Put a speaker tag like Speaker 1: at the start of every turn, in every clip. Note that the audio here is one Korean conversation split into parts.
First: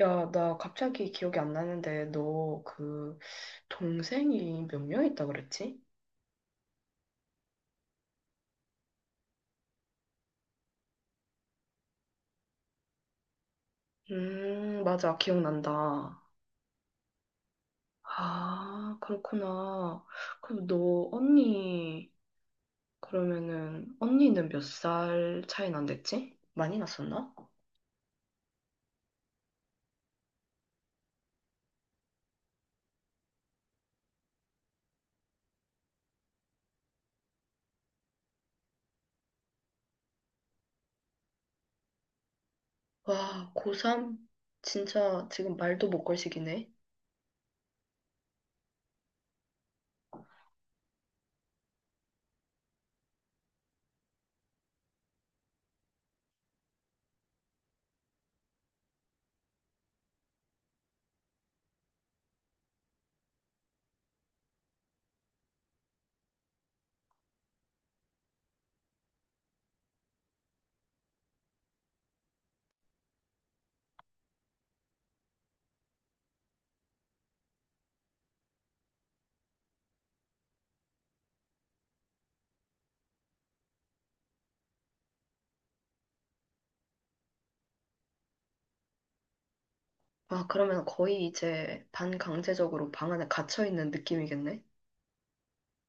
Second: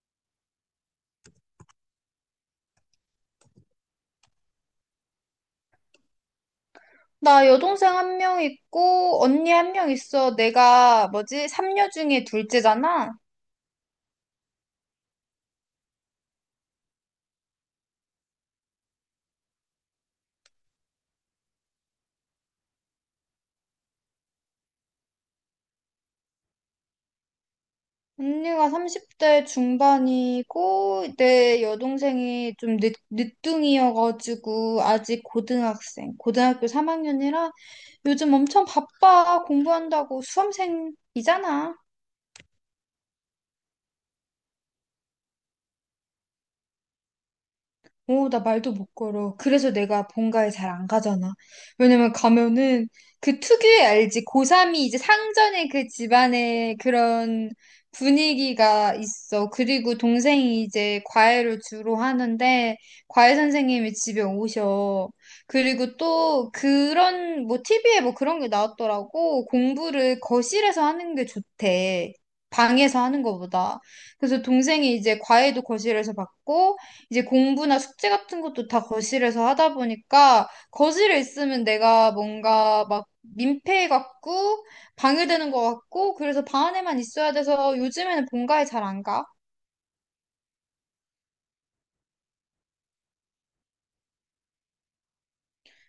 Speaker 1: 야, 나 갑자기 기억이 안 나는데, 너 그 동생이 몇 명 있다 그랬지?
Speaker 2: 나 여동생 한 명 있고, 언니 한 명 있어. 내가 뭐지? 삼녀 중에 둘째잖아?
Speaker 1: 맞아. 기억난다. 아, 그렇구나. 그럼 너 언니, 그러면은, 언니는 몇 살 차이 난댔지? 많이 났었나?
Speaker 2: 언니가 30대 중반이고, 내 여동생이 좀 늦둥이여가지고, 아직 고등학교 3학년이라 요즘 엄청 바빠. 공부한다고 수험생이잖아.
Speaker 1: 와, 고3? 진짜 지금 말도 못 걸 시기네.
Speaker 2: 오, 나 말도 못 걸어. 그래서 내가 본가에 잘 안 가잖아. 왜냐면 가면은 그 특유의 알지? 고3이 이제 상전의 그 집안의 그런 분위기가 있어. 그리고 동생이 이제 과외를 주로 하는데 과외 선생님이 집에 오셔. 그리고 또 그런 뭐 TV에 뭐 그런 게 나왔더라고. 공부를 거실에서 하는 게 좋대. 방에서 하는 것보다. 그래서 동생이 이제 과외도 거실에서 받고 이제 공부나 숙제 같은 것도 다 거실에서 하다 보니까 거실에 있으면 내가 뭔가 막 민폐 같고 방해되는 것 같고 그래서 방 안에만 있어야 돼서 요즘에는 본가에 잘 안 가.
Speaker 1: 아, 그러면 거의 이제 반강제적으로 방 안에 갇혀 있는 느낌이겠네?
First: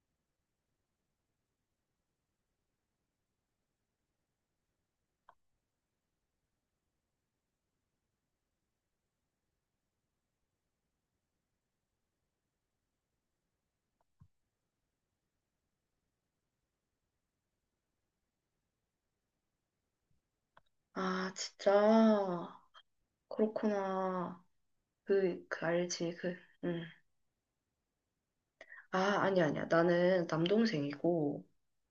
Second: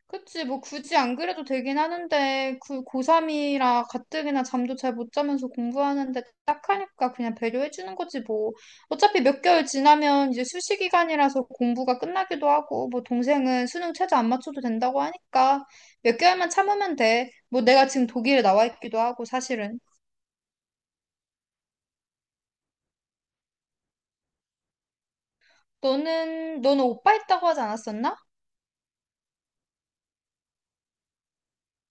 Speaker 2: 그치, 뭐 굳이 안 그래도 되긴 하는데, 그 고3이라 가뜩이나 잠도 잘 못 자면서 공부하는데 딱 하니까 그냥 배려해주는 거지, 뭐. 어차피 몇 개월 지나면 이제 수시 기간이라서 공부가 끝나기도 하고, 뭐 동생은 수능 최저 안 맞춰도 된다고 하니까 몇 개월만 참으면 돼. 뭐 내가 지금 독일에 나와 있기도 하고, 사실은.
Speaker 1: 아, 진짜. 그렇구나. 그 알지,
Speaker 2: 너는,
Speaker 1: 음.
Speaker 2: 너는 오빠 있다고 하지 않았었나?
Speaker 1: 아, 아니야, 아니야. 나는 남동생이고,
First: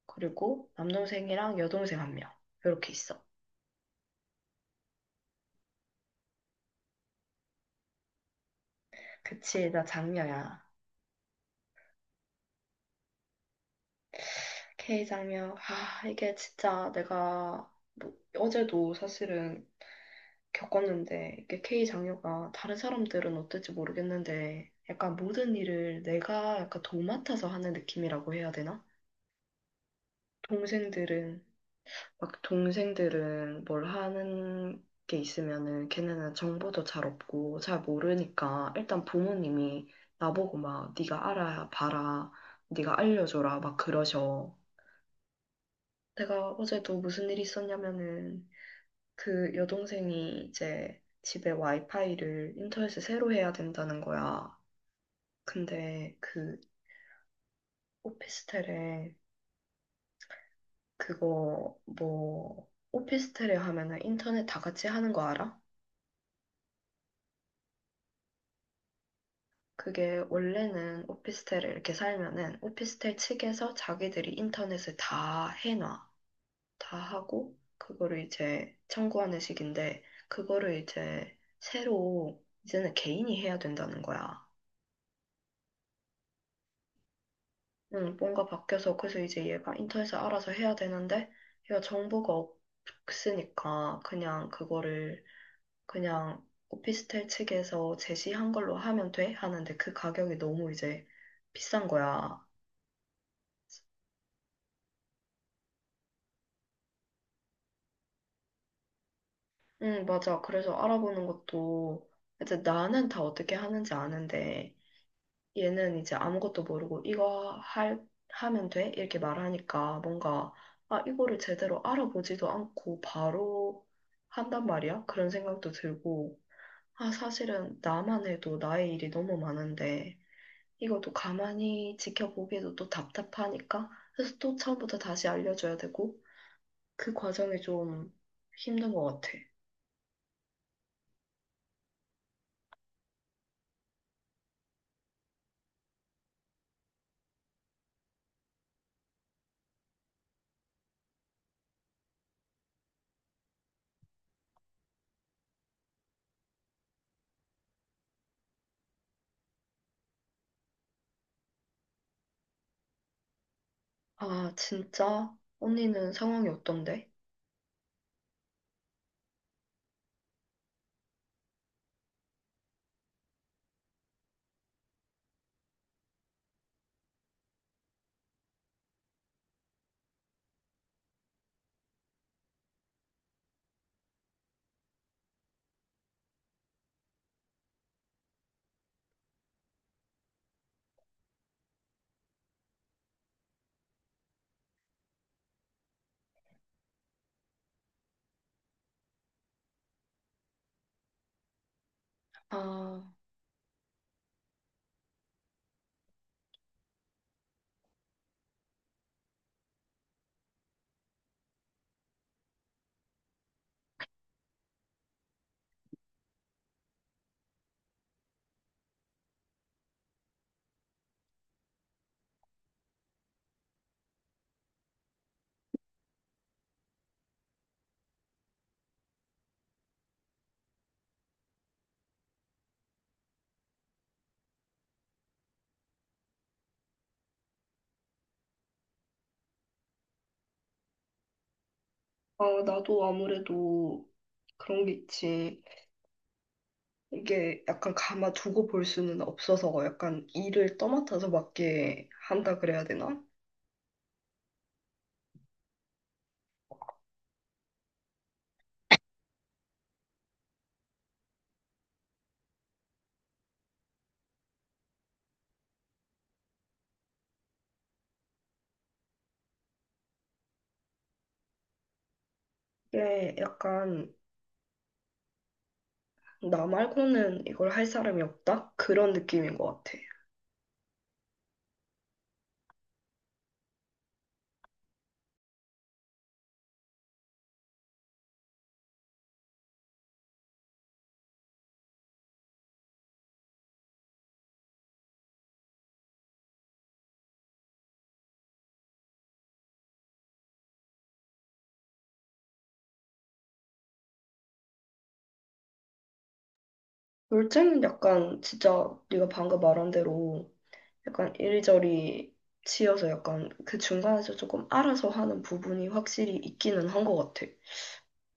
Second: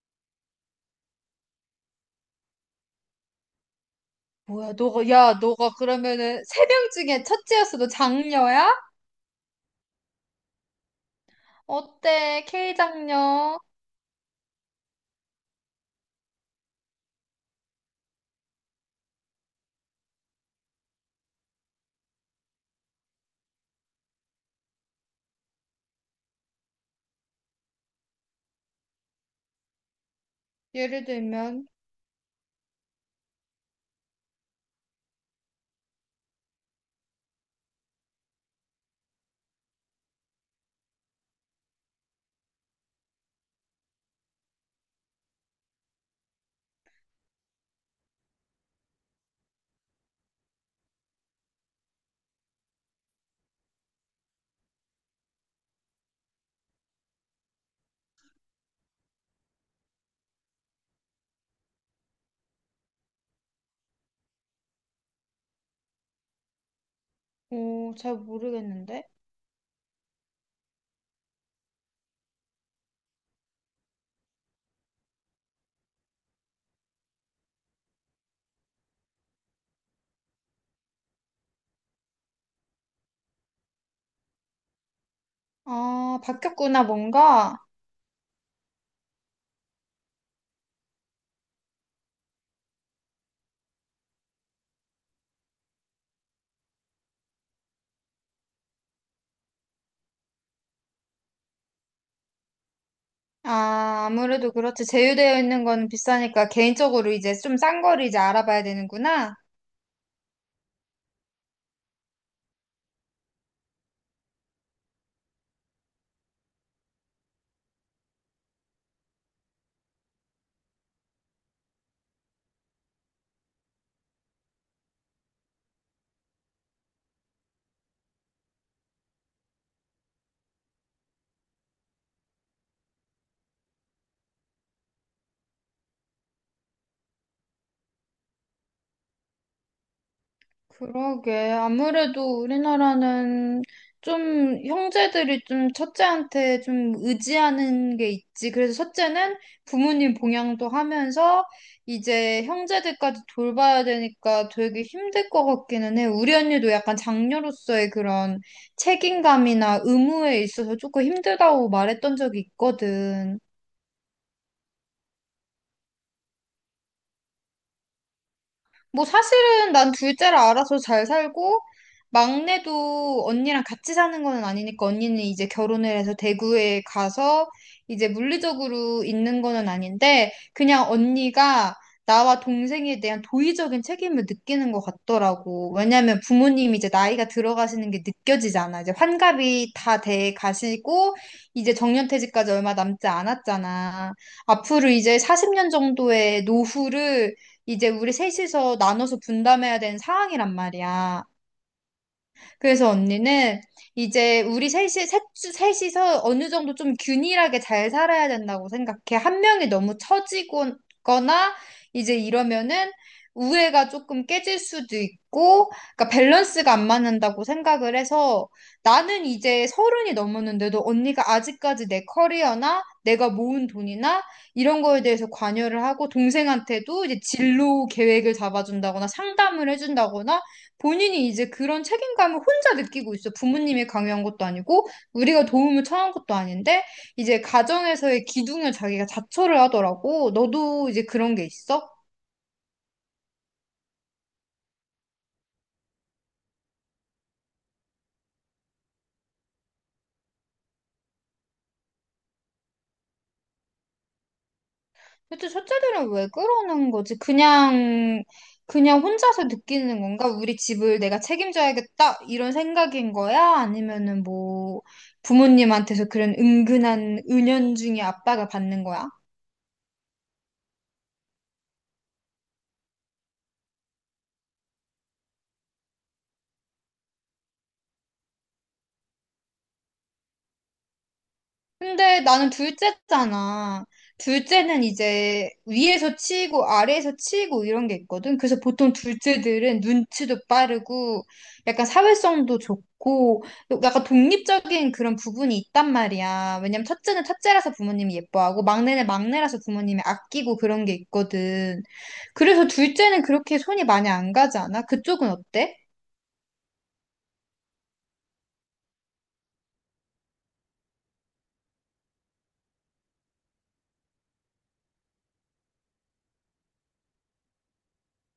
Speaker 1: 그리고 남동생이랑 여동생 한 명. 이렇게 있어.
Speaker 2: 뭐야, 너가 그러면은 세 명 중에 첫째였어. 너 장녀야?
Speaker 1: 그치, 나 장녀야.
Speaker 2: 어때, K 장녀?
Speaker 1: K 장녀. 아, 이게 진짜 내가, 뭐, 어제도 사실은 겪었는데, 이게 K 장녀가 다른 사람들은 어떨지 모르겠는데, 약간 모든 일을 내가 약간 도맡아서 하는 느낌이라고 해야 되나?
Speaker 2: 예를
Speaker 1: 동생들은
Speaker 2: 들면,
Speaker 1: 막 동생들은 뭘 하는 게 있으면은 걔네는 정보도 잘 없고 잘 모르니까 일단 부모님이 나보고 막 네가 알아 봐라 네가 알려줘라 막 그러셔. 내가 어제도 무슨 일이 있었냐면은 그 여동생이 이제 집에 와이파이를 인터넷을 새로 해야 된다는 거야. 근데 그 오피스텔에 그거 뭐 오피스텔에 하면은 인터넷 다 같이 하는 거 알아?
Speaker 2: 오, 잘 모르겠는데.
Speaker 1: 그게 원래는 오피스텔에 이렇게 살면은 오피스텔 측에서 자기들이 인터넷을 다 해놔. 다 하고, 그거를 이제 청구하는 식인데, 그거를 이제 새로 이제는 개인이 해야 된다는 거야.
Speaker 2: 아, 바뀌었구나, 뭔가.
Speaker 1: 응, 뭔가 바뀌어서, 그래서 이제 얘가 인터넷을 알아서 해야 되는데, 얘가 정보가 없으니까 그냥 그거를 그냥 오피스텔 측에서 제시한 걸로 하면 돼? 하는데 그 가격이 너무 이제 비싼 거야.
Speaker 2: 아, 아무래도 그렇지. 제휴되어 있는 건 비싸니까 개인적으로 이제 좀 싼 거를 이제 알아봐야 되는구나.
Speaker 1: 응, 맞아. 그래서 알아보는 것도, 이제 나는 다 어떻게 하는지 아는데, 얘는 이제 아무것도 모르고, 이거 할, 하면 돼? 이렇게 말하니까, 뭔가, 아, 이거를 제대로 알아보지도 않고, 바로 한단 말이야? 그런 생각도 들고, 아, 사실은 나만 해도 나의 일이 너무 많은데, 이것도 가만히 지켜보기에도 또 답답하니까, 그래서 또 처음부터 다시 알려줘야 되고, 그 과정이 좀 힘든 것 같아.
Speaker 2: 그러게. 아무래도 우리나라는 좀 형제들이 좀 첫째한테 좀 의지하는 게 있지. 그래서 첫째는 부모님 봉양도 하면서 이제 형제들까지 돌봐야 되니까 되게 힘들 것 같기는 해. 우리 언니도 약간 장녀로서의 그런 책임감이나 의무에 있어서 조금 힘들다고 말했던 적이 있거든.
Speaker 1: 아, 진짜? 언니는 상황이 어떤데?
Speaker 2: 뭐 사실은 난 둘째라 알아서 잘 살고 막내도 언니랑 같이 사는 거는 아니니까 언니는 이제 결혼을 해서 대구에 가서 이제 물리적으로 있는 거는 아닌데 그냥 언니가 나와 동생에 대한 도의적인 책임을 느끼는 것 같더라고. 왜냐면 부모님이 이제 나이가 들어가시는 게 느껴지잖아. 이제 환갑이 다 돼 가시고 이제 정년퇴직까지 얼마 남지 않았잖아. 앞으로 이제 40년 정도의 노후를 이제 우리 셋이서 나눠서 분담해야 되는 상황이란 말이야. 그래서
Speaker 1: 아,
Speaker 2: 언니는 이제 우리 셋이서 어느 정도 좀 균일하게 잘 살아야 된다고 생각해. 한 명이 너무 처지거나 이제 이러면은 우애가 조금 깨질 수도 있고, 그러니까 밸런스가 안 맞는다고 생각을 해서 나는 이제 서른이 넘었는데도 언니가 아직까지 내 커리어나 내가 모은 돈이나 이런 거에 대해서 관여를 하고 동생한테도 이제 진로 계획을 잡아준다거나 상담을 해준다거나 본인이 이제 그런 책임감을 혼자 느끼고 있어. 부모님이 강요한 것도 아니고, 우리가 도움을 청한 것도 아닌데, 이제 가정에서의 기둥을 자기가 자처를 하더라고. 너도 이제 그런 게 있어?
Speaker 1: 아, 나도 아무래도 그런 게 있지. 이게 약간 감아두고 볼 수는 없어서 약간 일을 떠맡아서 맡게 한다 그래야 되나?
Speaker 2: 근데 첫째들은 왜 그러는 거지? 그냥 혼자서 느끼는 건가? 우리 집을 내가 책임져야겠다. 이런 생각인 거야? 아니면은 뭐, 부모님한테서 그런 은근한 은연중에 압박을 받는 거야?
Speaker 1: 이게 약간 나 말고는 이걸 할 사람이 없다? 그런 느낌인 것 같아.
Speaker 2: 근데 나는 둘째잖아. 둘째는 이제 위에서 치고 아래에서 치고 이런 게 있거든. 그래서 보통 둘째들은 눈치도 빠르고 약간 사회성도 좋고 약간 독립적인 그런 부분이 있단 말이야. 왜냐면 첫째는 첫째라서 부모님이 예뻐하고 막내는 막내라서 부모님이 아끼고 그런 게 있거든. 그래서 둘째는 그렇게 손이 많이 안 가지 않아? 그쪽은 어때?
Speaker 1: 둘째는 약간 진짜 네가 방금 말한 대로 약간 이리저리 치여서 약간 그 중간에서 조금 알아서 하는 부분이 확실히 있기는 한 것 같아.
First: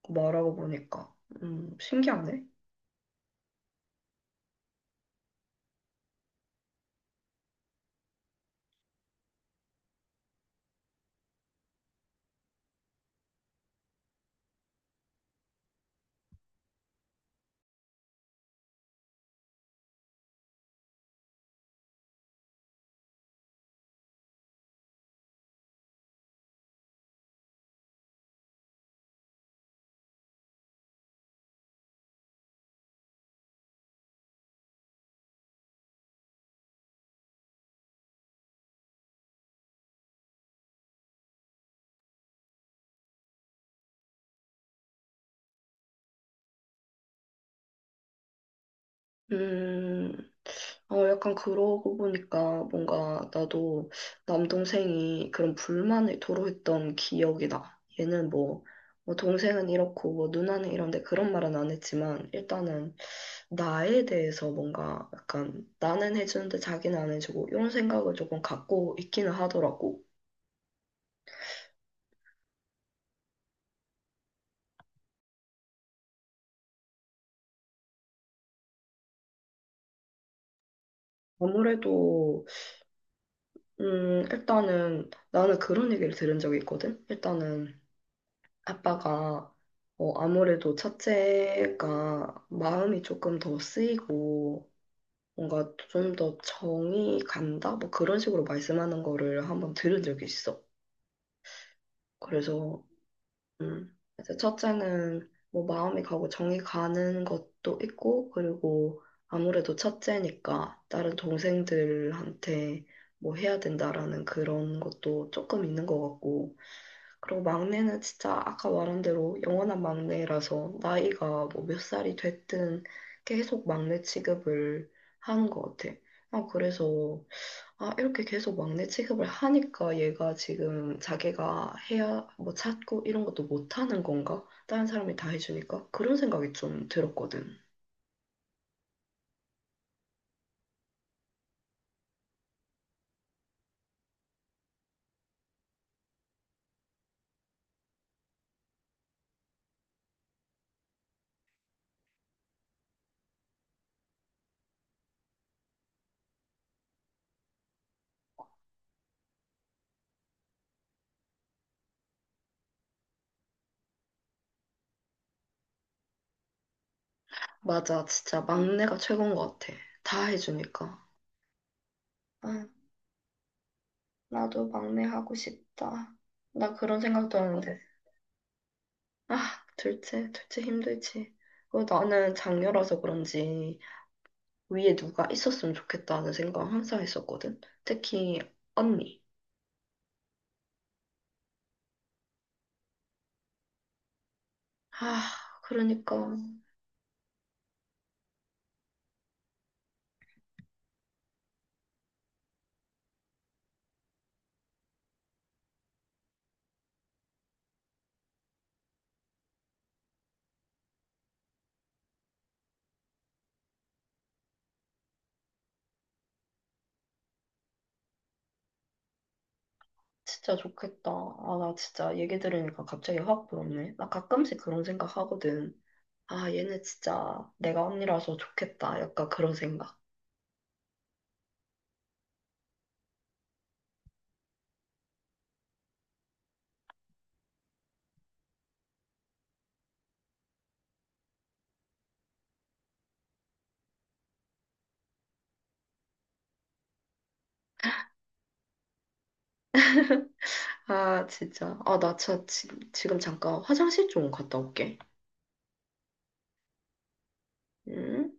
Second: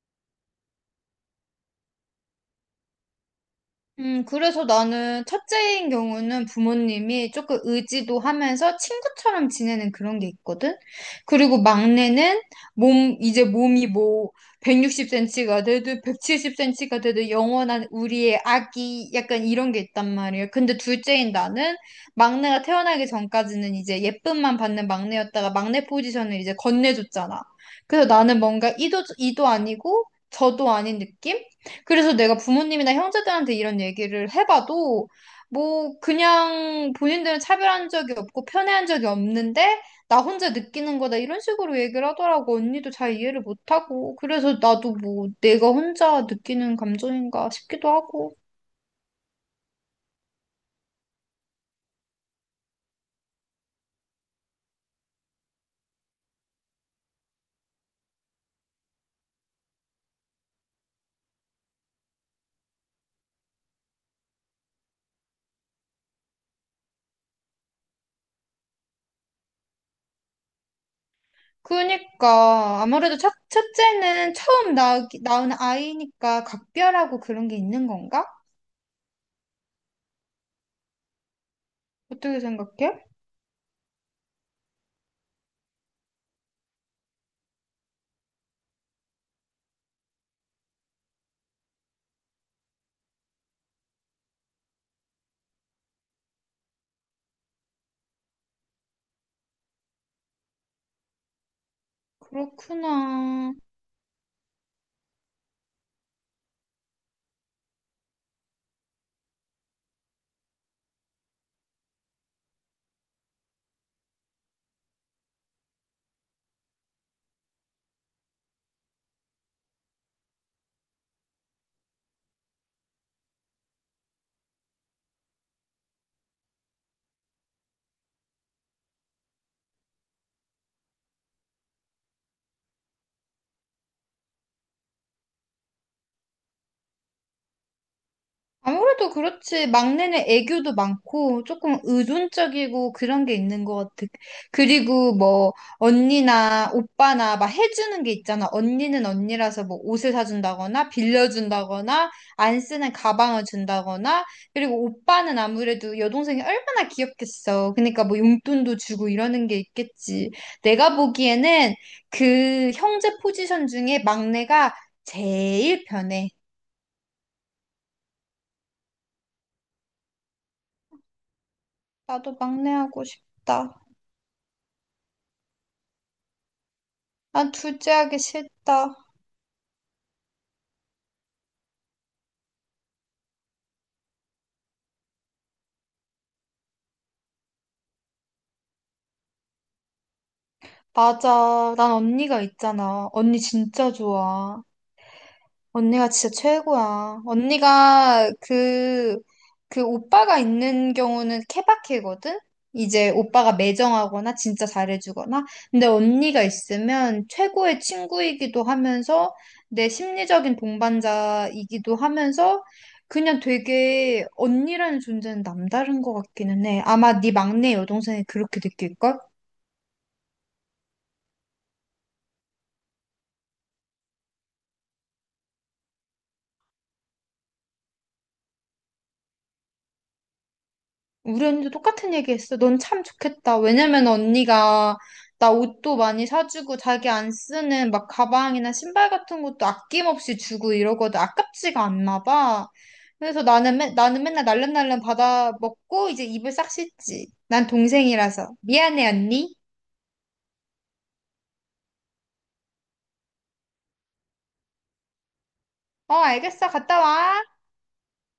Speaker 1: 말하고 보니까. 신기하네.
Speaker 2: 그래서 나는 첫째인 경우는 부모님이 조금 의지도 하면서 친구처럼 지내는 그런 게 있거든? 그리고 막내는 이제 몸이 뭐 160cm가 되든 170cm가 되든 영원한 우리의 아기 약간 이런 게 있단 말이야. 근데 둘째인 나는 막내가 태어나기 전까지는 이제 예쁨만 받는 막내였다가 막내 포지션을 이제 건네줬잖아. 그래서 나는 뭔가 이도 아니고 저도 아닌 느낌? 그래서 내가 부모님이나 형제들한테 이런 얘기를 해봐도 뭐 그냥 본인들은 차별한 적이 없고 편애한 적이 없는데 나 혼자 느끼는 거다 이런 식으로 얘기를 하더라고. 언니도 잘 이해를 못하고. 그래서 나도 뭐 내가 혼자 느끼는 감정인가 싶기도 하고.
Speaker 1: 음, 어, 약간 그러고 보니까 뭔가 나도 남동생이 그런 불만을 토로했던 기억이 나. 얘는 뭐, 뭐 동생은 이렇고 뭐 누나는 이런데 그런 말은 안 했지만 일단은 나에 대해서 뭔가 약간 나는 해주는데 자기는 안 해주고 이런 생각을 조금 갖고 있기는 하더라고.
Speaker 2: 그러니까 아무래도 첫째는 처음 낳은 아이니까 각별하고 그런 게 있는 건가? 어떻게
Speaker 1: 아무래도
Speaker 2: 생각해?
Speaker 1: 일단은 나는 그런 얘기를 들은 적이 있거든. 일단은 아빠가 어, 아무래도 첫째가 마음이 조금 더 쓰이고 뭔가 좀 더 정이 간다? 뭐 그런 식으로 말씀하는 거를 한번 들은 적이 있어. 그래서
Speaker 2: 그렇구나.
Speaker 1: 그래서 첫째는 뭐 마음이 가고 정이 가는 것도 있고, 그리고 아무래도 첫째니까 다른 동생들한테 뭐 해야 된다라는 그런 것도 조금 있는 것 같고, 그리고 막내는 진짜 아까 말한 대로 영원한 막내라서 나이가 뭐 몇 살이 됐든 계속 막내 취급을 하는 것 같아. 아, 그래서 아, 이렇게 계속 막내 취급을 하니까 얘가 지금 자기가 해야 뭐 찾고 이런 것도 못하는 건가? 다른 사람이 다 해주니까? 그런 생각이 좀 들었거든.
Speaker 2: 아무래도 그렇지. 막내는 애교도 많고, 조금 의존적이고 그런 게 있는 것 같아. 그리고 뭐, 언니나 오빠나 막 해주는 게 있잖아. 언니는 언니라서 뭐 옷을 사준다거나, 빌려준다거나, 안 쓰는 가방을 준다거나, 그리고 오빠는 아무래도 여동생이 얼마나 귀엽겠어. 그러니까 뭐 용돈도 주고 이러는 게 있겠지. 내가 보기에는 그 형제 포지션 중에 막내가 제일 편해.
Speaker 1: 맞아, 진짜 막내가 최고인 것 같아. 다 해주니까.
Speaker 2: 나도
Speaker 1: 아,
Speaker 2: 막내 하고 싶다.
Speaker 1: 나도 막내 하고 싶다. 나 그런 생각도
Speaker 2: 난
Speaker 1: 하는데.
Speaker 2: 둘째 하기 싫다.
Speaker 1: 아, 둘째, 둘째 힘들지. 그리고 나는 장녀라서 그런지 위에 누가 있었으면 좋겠다는 생각 항상 했었거든. 특히 언니.
Speaker 2: 맞아. 난 언니가 있잖아. 언니 진짜 좋아.
Speaker 1: 아,
Speaker 2: 언니가
Speaker 1: 그러니까.
Speaker 2: 진짜 최고야. 그 오빠가 있는 경우는 케바케거든? 이제 오빠가 매정하거나 진짜 잘해주거나. 근데 언니가 있으면 최고의 친구이기도 하면서 내 심리적인 동반자이기도 하면서 그냥 되게 언니라는 존재는 남다른 것 같기는 해. 아마 네 막내 여동생이 그렇게 느낄걸?
Speaker 1: 진짜 좋겠다. 아, 나 진짜 얘기 들으니까 갑자기 확 부럽네. 나 가끔씩 그런 생각 하거든. 아, 얘네 진짜 내가 언니라서 좋겠다. 약간 그런 생각.
Speaker 2: 우리 언니도 똑같은 얘기 했어. 넌 참 좋겠다. 왜냐면 언니가 나 옷도 많이 사주고 자기 안 쓰는 막 가방이나 신발 같은 것도 아낌없이 주고 이러거든. 아깝지가 않나 봐. 그래서 나는 맨날 날름날름 받아 먹고 이제 입을 싹 씻지. 난 동생이라서. 미안해, 언니.
Speaker 1: 아, 진짜. 아, 나 지금 잠깐 화장실 좀 갔다 올게.
Speaker 2: 어, 알겠어. 갔다 와.
Speaker 1: 응?